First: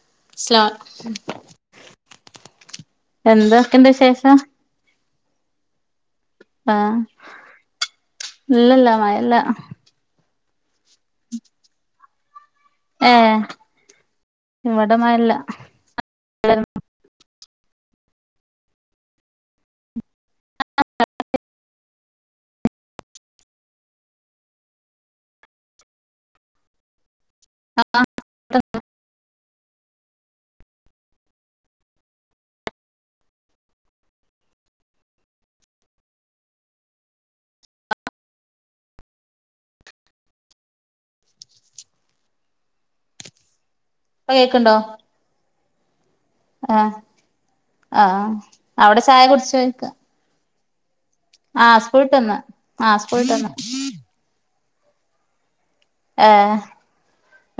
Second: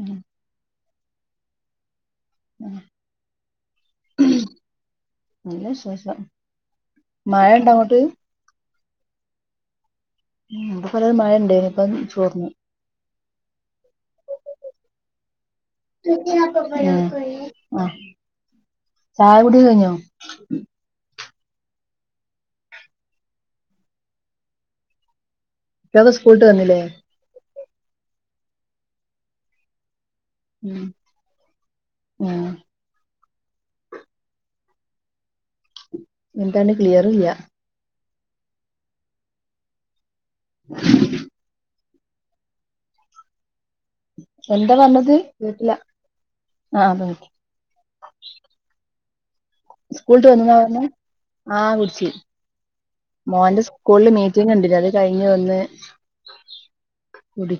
ഉം സ്ലാ എന്തൊക്കെയുണ്ട് വിശേഷം? നല്ല വിശേഷം ആ മഴ ഇണ്ട അങ്ങോട്ട് ഇല്ലില്ല മയയില്ല. ഉ ഇപ്പ പോലും ഒരു മഴ ഉണ്ടെനു ഇപ്പ തോർന്നു. ഏ ഇവിടെ മയയില്ല. ഉം ആ ചായ കുടി കഴിഞ്ഞോ? കുട്ട്യോൾ സ്കൂൾട്ട് വന്നില്ലേ? [unintelligible] ഉം ആ എന്താണ് ക്ലിയറില്ല്യ. ഇപ്പൊ എന്താ പറഞ്ഞത് കേട്ടില്ല ആ ആഹ് അതെ ആ അവിടെ ചായ കുടിച്ചോയ്ക്ക സ്കൂൾട്ട് വന്നുന്നാ പറഞ്ഞെ ആ ആഹ് വിടിച്ചി സ്കൂളിട്ടന്ന് ആഹ് സ്കൂളിട്ടന്ന് മോന്റെ സ്കൂളില് മീറ്റിംഗ് ഉണ്ടിനു അത് കഴിഞ്ഞ് വന്ന് ആ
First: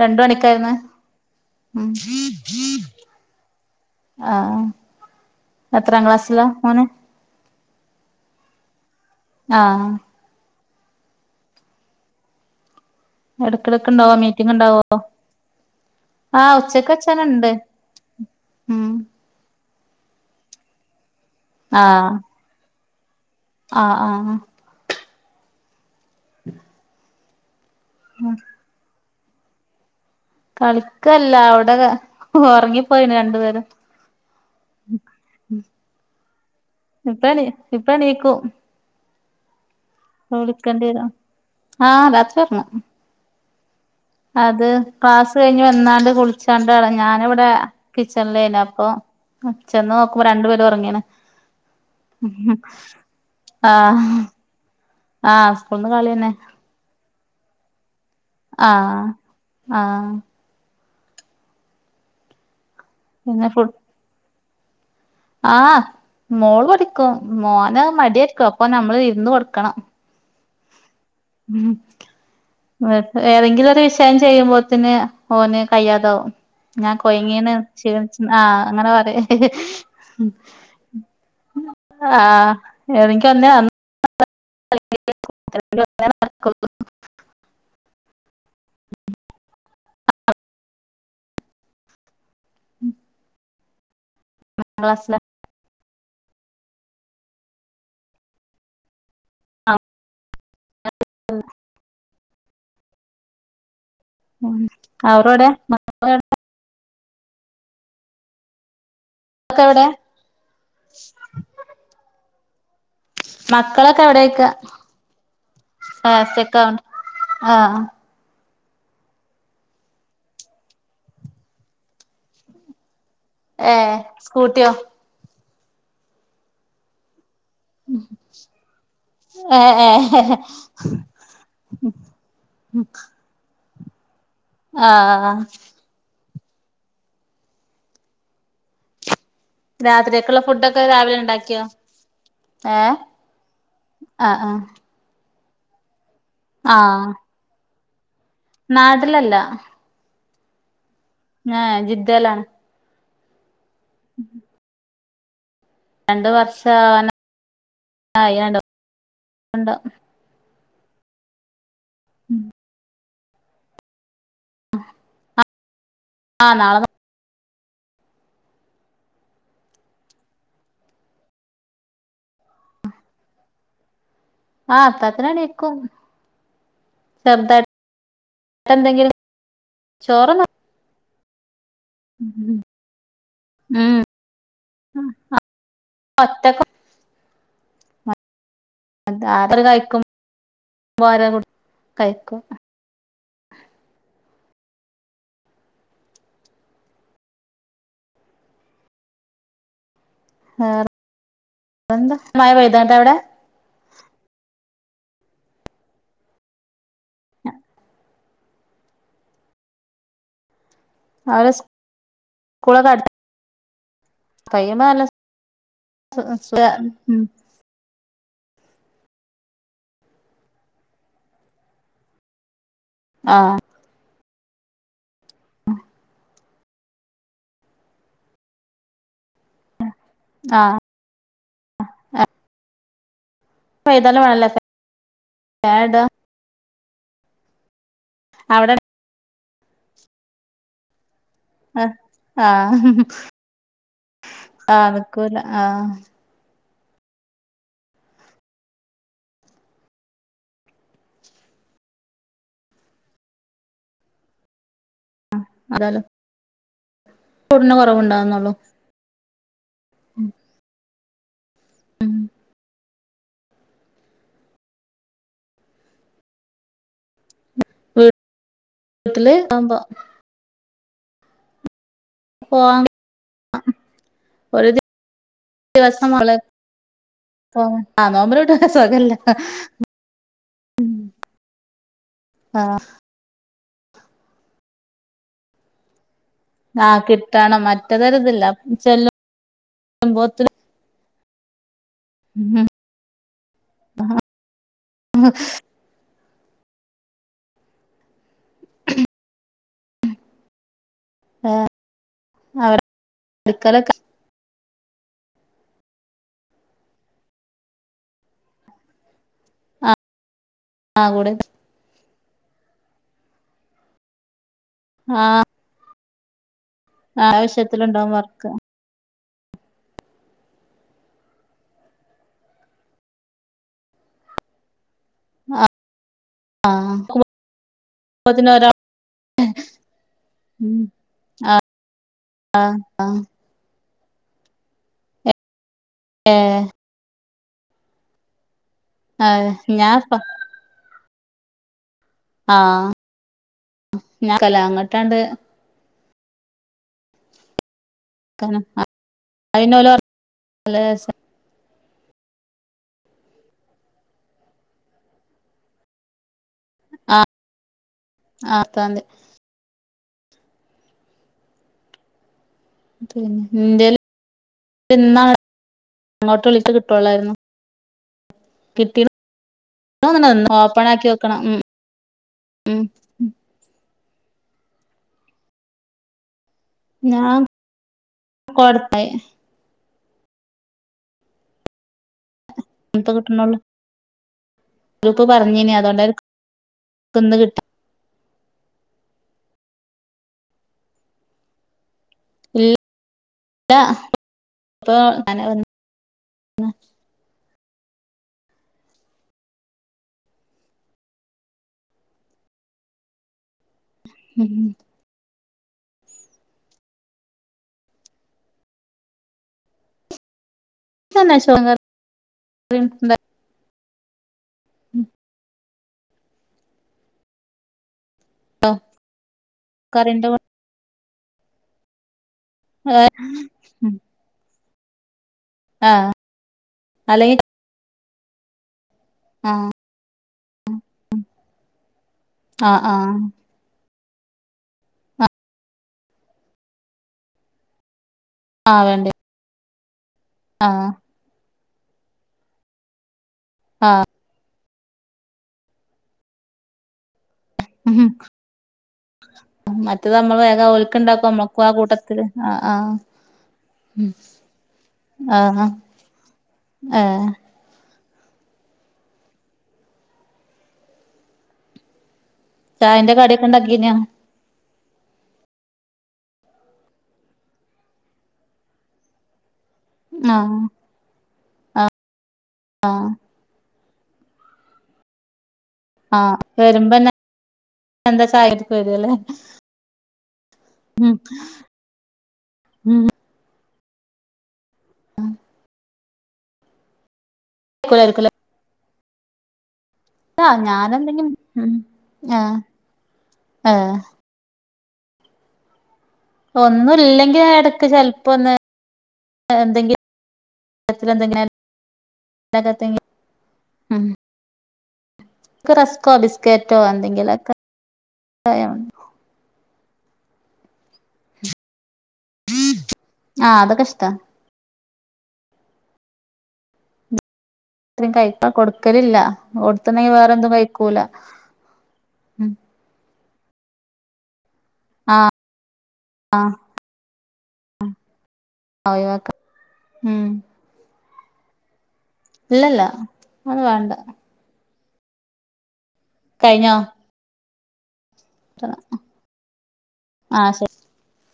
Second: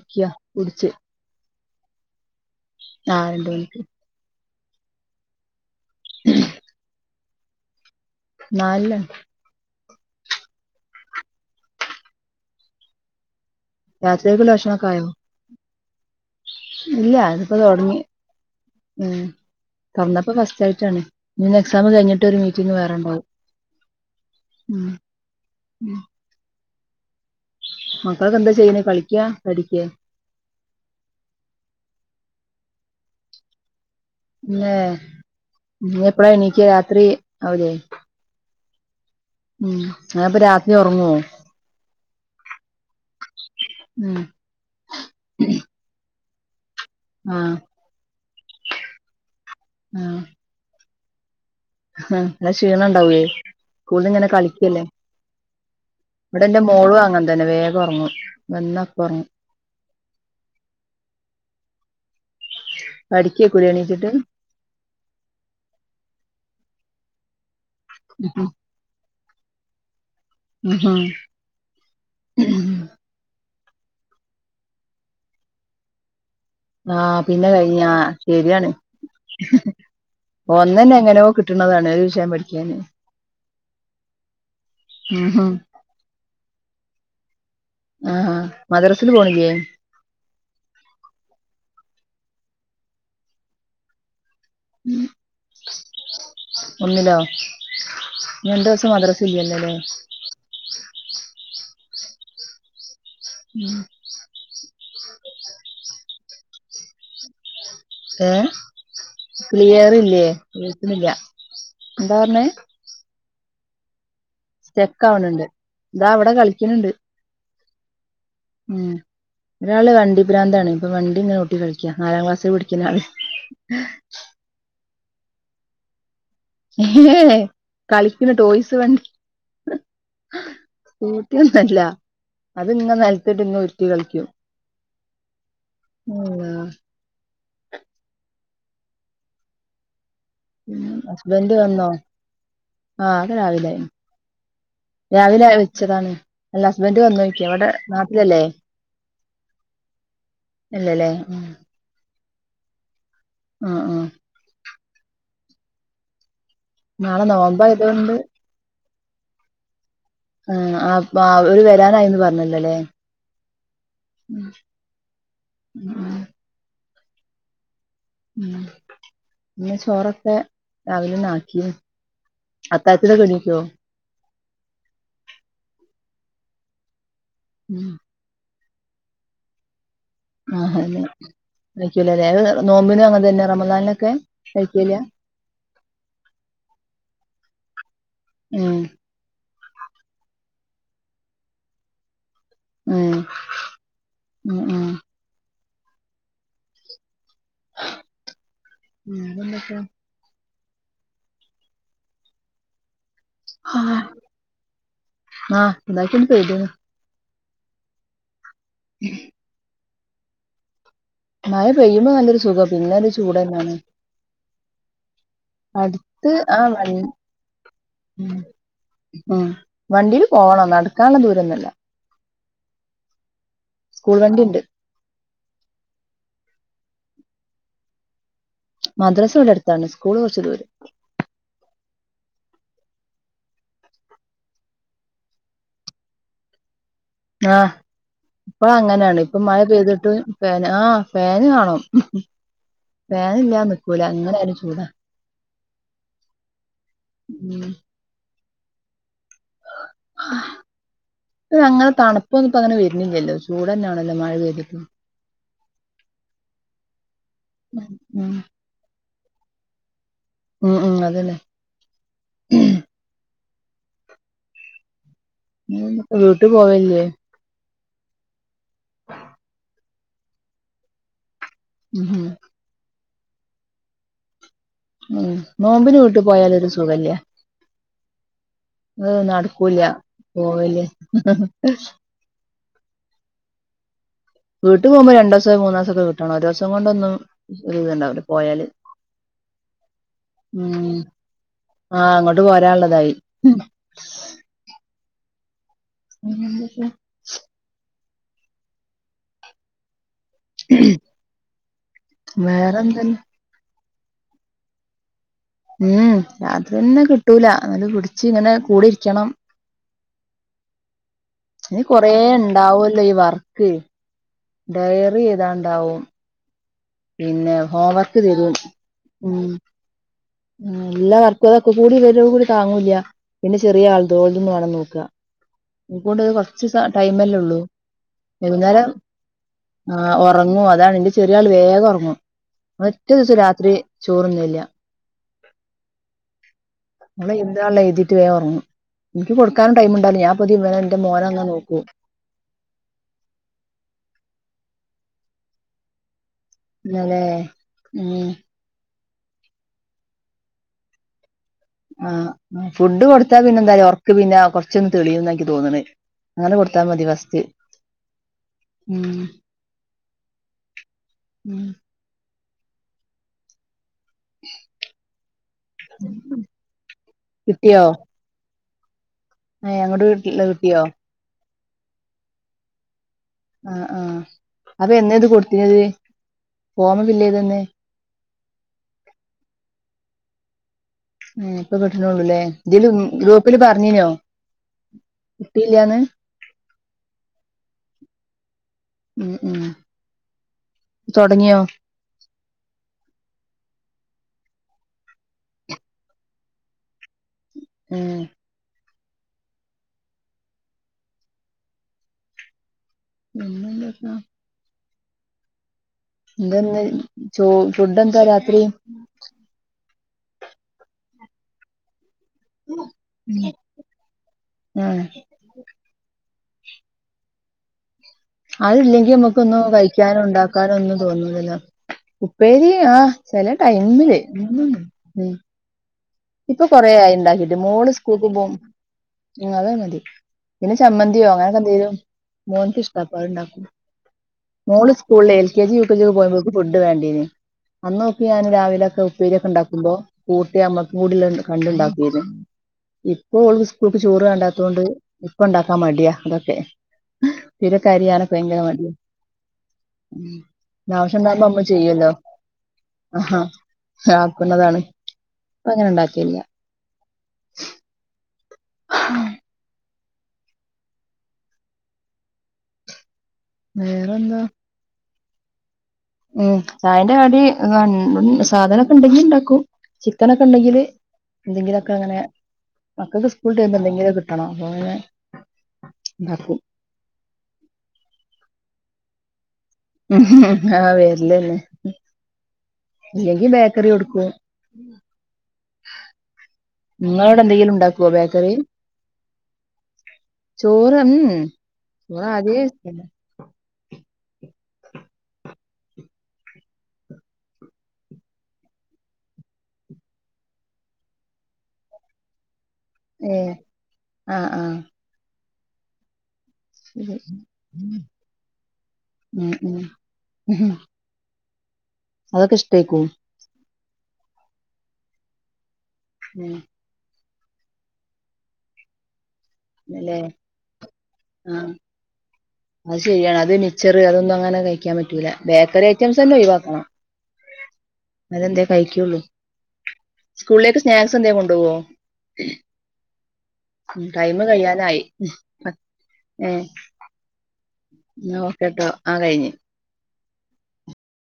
രണ്ട് മണിക്കായിരുന്നു ഉം ആ രണ്ടുമണിക്ക് ആഹ് എത്രാം ക്ലാസ്സിലാ മോന്? നാലിലാണ്. ആ എടക്കിടക്ക് ഇണ്ടാവോ രാത്രീലേക്കു മീറ്റിംഗ് ഇണ്ടാവോ ഭക്ഷണൊക്കെ ആയോ? ആഹ് ഉച്ചക്ക് ഇല്ല, വെച്ചാനുണ്ട് അതിപ്പോ തൊടങ്ങി ഉം. പറഞ്ഞപ്പോ ഫസ്റ്റ്‌ ആയിട്ടാണ് ന്നിനി എക്സാം കഴിഞ്ഞിട്ടൊരു മീറ്റിംഗ് വേറൊണ്ട് ആ ആ ഉം മക്കളൊക്കെ എന്താ ചെയ്യണേ കളിക്കാ പഠിക്കാ കളിക്കല്ല, അവിടെ ഒറങ്ങിപ്പോയിണ് രണ്ടുപേരും. പിന്നെ നീ എപ്പഴാ എണീക്ക രാത്രി ആവൂലേ ഇപ്പെണീക്കും. ഉം അപ്പൊ രാത്രി വിളിക്കേണ്ടി വരും ഉറങ്ങുവോ ആ രാത്രി ഒറങ്ങും. ഉം അത് ക്ലാസ് കഴിഞ്ഞ് വന്നാണ്ട് കുളിച്ചാണ്ടാണ് ഞാനിവിടെ ആഹ് കിച് ചൻലേന് അപ്പൊ ചെന്ന് നോക്കുമ്പോ രണ്ടുപേരും ഉറങ്ങേണ്‌ ആ നല്ല ക്ഷീണം ഉണ്ടാവേ, ആഹ് സ്കൂളിലിങ്ങനെ കളിക്കല്ലേ. ആഹ് സ്കൂൾന്ന് കളിയന്നെ ഇവിടെന്റെ മോളും അങ്ങനെ തന്നെ വേഗം ഒറങ്ങും. ആ ആ പടിക്കേ പിന്നെ ഫു കുര്യാണീച്ചിട്ട് ആഹ് മോള് പഠിക്കും മോന് മടിയായിരിക്കും അപ്പൊ നമ്മള് ഇരുന്ന് കൊടു ക്കണം [unintelligible] ഏതെങ്കിലും ഒരു വിഷയം ചെയ്യുമ്പോത്തേന് ഓന് കയ്യാതാവും ഞാൻ ആഹ് പിന്നെ കൊയങ്ങീന്ന് കഴിഞ്ഞ ഷീണിച്ചെന്ന് ആഹ് ശരിയാണ് അങ്ങനെ പറയും ഒന്നന്നെ എങ്ങനെയോ കിട്ടണതാണ് ഒരു വിഷയം ആഹ് പഠിക്കാന് എനിക്ക് തന്നെ ഉം ഹും [unintelligible] ആഹ് മദ്രസയിൽ പോണില്ലേ ഒന്നാം ക്ലാസിലാ ഒന്നിലോ രണ്ട് ദിവസം മദ്രസ് [unintelligible] മ്ഹ് ഉം അവരെവടെ മക്കളെവിടെ ഏ എവിടെ ക്ലിയറില്ലേ കേക്കുന്നില്ലേ എന്താ പറഞ്ഞേ മക്കളൊക്കെ എവിടെ ചെക്ക അവിടൊണ്ട് ആഹ് താവിടെ സെക്കൗണ്ട് കളിക്കണണ്ട് ആഹ് ഉം ഒരാള് വണ്ടിപ്രാന്താണ് ഇപ്പൊ വണ്ടി ഇങ്ങനെ ഓട്ടി കളിക്കാ നാലാം ക്ലാസിൽ പടിക്കുന്ന ആള് ഏ സ്കൂട്ടിയോ [unintelligible] കളിക്കുന്ന ടോയ്സ് വണ്ടി ഏഹ് ഏഹ് സ്കൂട്ടിയൊന്നുമല്ല അത് ഇങ്ങ നിലത്തിട്ട് ഇങ്ങ് ഉരുട്ടി കളിക്കും ആഹ് ആ രാത്രി ഹസ്ബൻഡ് വന്നോ ഏഹ് ആഹ് അത് രാവിലായി ആഹ് ആഹ് രാവിലെ വെച്ചതാണ് അല്ല ഹസ്ബൻറ് ആഹ് വന്നോയിക്ക ഇവിടെ നാട്ടിലല്ലേ അല്ലല്ല ഇല്ലല്ലേ ഉം ആ ജിദേലാണ് ആഹ് ആഹ് രണ്ട് വർഷാവാനായി നാളെ നോമ്പായതുകൊണ്ട് [unintelligible] ആ ഓര് വരാനായിന്ന് പറഞ്ഞല്ലോല്ലേ ഉം ഉം ആഹ് നാളെ ഉം പിന്നെ ചോറൊക്കെ രാവിലെ തന്നെ ആക്കി അത്താഴത്തിനൊക്കെ എണീക്കൊ ആഹ് അത്താഴത്തിനെണീക്കും ചെറുതായി എന്തെങ്കിലും ചോറൊന്നും ആഹ് അതെ കഴിക്കൂല അല്ലെ നോമ്പിനും അങ്ങനെ തന്നെ ഉം റമളാനിലൊക്കെ കഴിക്കൂല വത്തക്ക ഉം അ അത്ര കഴിക്കും [unintelligible] കഴിക്കും ഉം ഉം ഉം ഉം വേറെ എന്തൊക്കെയാ ആ വേറെഎന്താ മഴ പെയ്തോണ്ടവടെ ആ ആഹ് ഇതാക്കന്ന പേയ്തീന് ഉ ഉം അവര് മഴ പെയ്യുമ്പോ നല്ലൊരു സുഖം സ്കൂളൊക്കെ പിന്നെ അടു ഒരു ചൂടന്നാണ് കയ്യുമ്പോ നല്ല അടുത്ത് ആ സുഖ വണ്ട് ഉം ഉം ഉം വണ്ടിൽ പോണം നടക്കാനുള്ള ദൂരൊന്നല്ല ആഹ് സ്കൂൾവണ്ടി ഉണ്ട് മദ്രാസ ഇവടെ അടുത്താണ് സ്കൂള് കുറച്ച് ദൂരം ആഹ് [unintelligible] [unintelligible] ആഹ് ഇപ്പൊ അവിടെ അങ്ങനെയാണ് ഇപ്പൊ മഴ പെയ്തിട്ട് പേന ആ ഫാൻ കാണും ആഹ് ആഹ് ഫാനല്ലാതെ നിക്കൂല എങ്ങനെ ആയാലും ചൂടാ ആഹ് നിക്കൂല ആഹ് ഉം [unintelligible] അങ്ങനെ തണുപ്പൊന്നും ഇപ്പോ അങ്ങനെ വരുന്നില്ലല്ലോ ചൂട്ന്നെയാണല്ലോ മഴ പെയ്തിട്ടും ആഹ് അതാല്ലോ പുണ്ണ് ഉം കുറവുണ്ടാവകുന്നുള്ളു ഉം ഉം അതന്നെ ഉം ഉ വീട്ടിൽ പോവല്ല വീട്ടല് ഇതാകുമ്പോ ഹും ഹും ആഹ ഒരു ഉം നോമ്പിന് ദിവസം വീട്ടിൽ ള പോയാലൊരു ആ നോമ്പട്ട [unintelligible] അതൊന്നും നടക്കൂല പോവല് ആ വീട്ടും പോവുമ്പോ രണ്ടോസൊ മൂന്നാസൊ നി ക ഒരു ദിവസം ആഹ് കൊണ്ടൊന്നും കിട്ടണം ഒരു ഇത്ണ്ടാവെ മറ്റതൊരിതില്ല പോയാല് ചെല്ലുമ്പോത്തിന് ഉ ആ അങ്ങോട്ട് പോരാനുള്ളതായി ആ പിന്നെ എന്തൊക്കെ ഉം ആ അവടെ അടുക്കലൊക്കെ ഉം അത് തന്നെ കിട്ടൂല എന്നല് പിടിച്ച് ഇങ്ങനെ കൂടെ ഇരിക്കണം ആ കൂടെ ഇനി കൊറേ ഇണ്ടാവല്ലോ ഈ വർക്ക് ഡയറി ആഹ് എയ്താണ്ടാവും പിന്നെ ആവശ്യത്തിലുണ്ടാവും ഹോംവർക്ക് വർക്ക് തരും ഉം എല്ലാ വർക്കും തൊക്ക കൂടി ഇവരെ കൂടി താങ്ങൂല്ല പിന്നെ ചെറിയ ആൾതും ഓല്തും മാണം നോക്കാ അത് കെണ്ട് കൊറച്ച് ആഹ് ടൈമല്ലേ ഉള്ളൂ പ്പോത്തിന് ഒരാ വൈകുന്നേരം ആ ഉറങ്ങു ഉം അതാണ് എന്റെ ചെറിയ ആൾ വേ റങ്ങു ഒറ്റേ ദിവസം രാത്രി ചോറ് തിനില്ല ഹേ ഓള് എഴുതാൻ ഉള്ളത് എഴുതിയിട്ട് വേ ഉറങ്ങും ആ എനിക്ക് കൊടുക്കാനും ടൈം ഉണ്ടാകില്ല ഞാൻ പതി ന്റെ മോന് അങ്ങനെ നോക്കും ആ ഞാൻ കലങ്ങോട്ടാണ്ട് അതേ ഉ അയിന് ഒല് വന്ന് ശേഷം ആ ഫുഡ് കൊടുത്താ പിന്നെ എന്തായാല ഒറക്ക് പിന്ന കൊറച്ചൊന്ന് തെളിയുംന്ന എനിക്ക് തോന്ണ് അങ്ങനെ കൊടുത്താൽ മതി ആ പസ്റ്റ് ആ ഉ പത്താംതി ഉം പിന്നെ ഇൻന്റെയ് പിന്ന അങ്ങോട്ട് വിളച്ച് കിട്ടുവുള്ളായിരുന്നു കിട്ടിയോ ഏ അങ്ങോട്ട് മൂന്നെണ്ണം വന്നോ കിട്ടിയോ ഓപ്പൺ ആക്കി വെക്കണം ഉം ഉം ആ ആ അപ്പോ എന്ന ഇത് കൊടുത്തിനിത് ഫോമ് ഫില്ല് ചെയ്ത് ഞാൻ എനേ കൊടുത്ത മം ഇപ്പ കിട്ട്ന്നെള്ളൂല്ലേ ഇതില് ഇപ്പ കിട്ടണൊള്ളൂ ഗ്രൂപ്പില് പറഞ്ഞിനോ ഗ്രൂപ്പ് പറഞ്ഞന് കിട്ടിയില്ലാന്ന് അതുകൊണ്ട് അവർക്കിന്ന് കിട്ടാ ഉം ഉം തൊടങ്ങിയോ? ഇല്ല ഇപ്പോ അങ്ങനെ വന്ന് പിന്നെ ഉം ഒന്നൂല്ല ഇപ്പോ ഉം എന്താ ഇന്ന് ചോ ഫുഡ് എന്താ രാത്രി ഇതൊന്ന് അഴിച്ചു നോക്ക [unintelligible] ഉം ഉം ആ ഉം അതിലെങ്കി നമ്മുക്കൊന്നു കഴിക്കാനോ കറിന്റെ കൂടെ ഉണ്ടാക്കാനോ ഒന്നും തോന്നുല്ലല്ലോ. ഉപ്പേരി ആ ചെല ഉം ടൈമിൽ മം. ആ ഇപ്പോ കൊറായി അല്ലെങ്കി ഉണ്ടാക്കിട്ട് മോള് സ്കൂൾക്ക് പോകും. ഉ ആ അതെ മതി. പിന്നെ ചമ്മന്തിയോ അങ്ങനെയെക്കെ എന്തേലും. ആ മോൻക്ക് ആ ഇഷ്ട്ടാ അപ്പോ ഉണ്ടാക്കും. മോൾ സ്കൂളിൽ L K G, U K G ഒക്കെ പോയപ്പോക്ക് ഫുഡ് വേണ്ടീനീ അന്ന് ഞാൻ ആ രാവിലെ ഒക്കെ വേണ്ടേ ഉപ്പേരിയെക്കെ ഉണ്ടാക്കുമ്പോ ആ കൂത്തിയമ്മക്കി ല് പണ്ടുയുണ്ടാക്കിയിന് ഇപ്പോ ഓൾക്ക് സ്കൂൾക്ക് ചോറ് വേണ്ട അതൊണ്ട് ഇപ്പോ ഉണ്ടാക്കാൻ മടിയാ അതെക്കെ ഉപ്പേരി ഒക്കെ ഉം അരിയാനൊക്കെ ഭയങ്കര മടിയാ മറ്റത് നമ്മള് വേഗം മം ആവശ്യം ഓൽക്ക്ണ്ടാക്കും ഉണ്ടാവുമ്പോൾ നമ്മൾ നമ്മക്കും ആ ചെയ്യുവല്ലോ കൂട്ടത്തില് ആഹ് ആ ഹാ. ആക്കുന്നതാണ്. ആഹ് ആഹ് ഇപ്പോ അങ്ങനെ ഉണ്ടാകെല്ലേയ്. ഏഹ് ആ മം. ചായന്റെ കടി വേറെന്താ ഉം ചായന്റെ കടി. മം ഉ സാധനക്കെ ഉണ്ടെങ്കിൽ ഉണ്ടാക്കും. ചിക്കനെക്കെ ആഹ് ഉണ്ടെങ്കിൽ എന്തെങ്കിലുമൊക്കെ അങ്ങനെ മക്കൾക്ക് സ്കൂൾ വിട്ടു വരുമ്പോ എന്തെ ങ്കിലും കിട്ടണം അപ്പോ പിന്നെ ആ വരുമ്പന്നെ എന്താ ചായക്ക്‌ വാരൽ. മ് മ് ആ വരലല്ലേ ഉം ഇല്ലെങ്കി ബേ ബേക്കറി കൊടുക്കും. നിങ്ങൾ അവിടെ എന്തെങ്കിലും ഉണ്ടാകോ ബേക്കറി. ആ ചോറ് ഉം ഞാനെന്തെങ്കിലും മം ചോറ് ആ ആദ്യേ വെച്ചതാ ആ. ഒന്നും ഇല്ലെങ്കിൽ ഞാനടയ്ക്ക് ചെലപ്പോ ഒന്ന് എന്തെങ്കിലും [unintelligible] ഞാൻ ഏ ആ ആ റസ്ക്കോ ബിസ്ക്കട്ടോ എന്തെങ്കിലുമെക്കെ അയ ഹും. ആ അതൊക്കെ ഇഷ്ട്ടാ ഉം അത്രയും കയ്പ്പാ കൊടുക്കലില്ല. കൊടുത്ത്നാകിൽ അല്ലേ വേറെന്തും കഴിക്കൂല. ആഹ് ഉം അത് ശരിയാണ് അത് മിച്ചറ് അതൊന്നും അങ്ങനെ കഴിക്കാൻ പറ്റൂല. ആഹ് ബേക്കറി ഐറ്റംസ് എൻഎ ഒഴിവാക്കണം. അതെന്തേ കഴിക്കുള്ളൂ ഒഴിവാക്ക ഉം സ്കൂളിലേക്ക് സ്നാക്സ് എന്തേലും കൊണ്ടുപോവോ ഇല്ലല്ല അത് വേണ്ട ടൈമ് കഴിയാനായി. ഏഹ് കഴിഞ്ഞോ എന്നാ ഒക്കെട്ടോ ആ കഴിഞ്ഞ്. ആ ശെരി.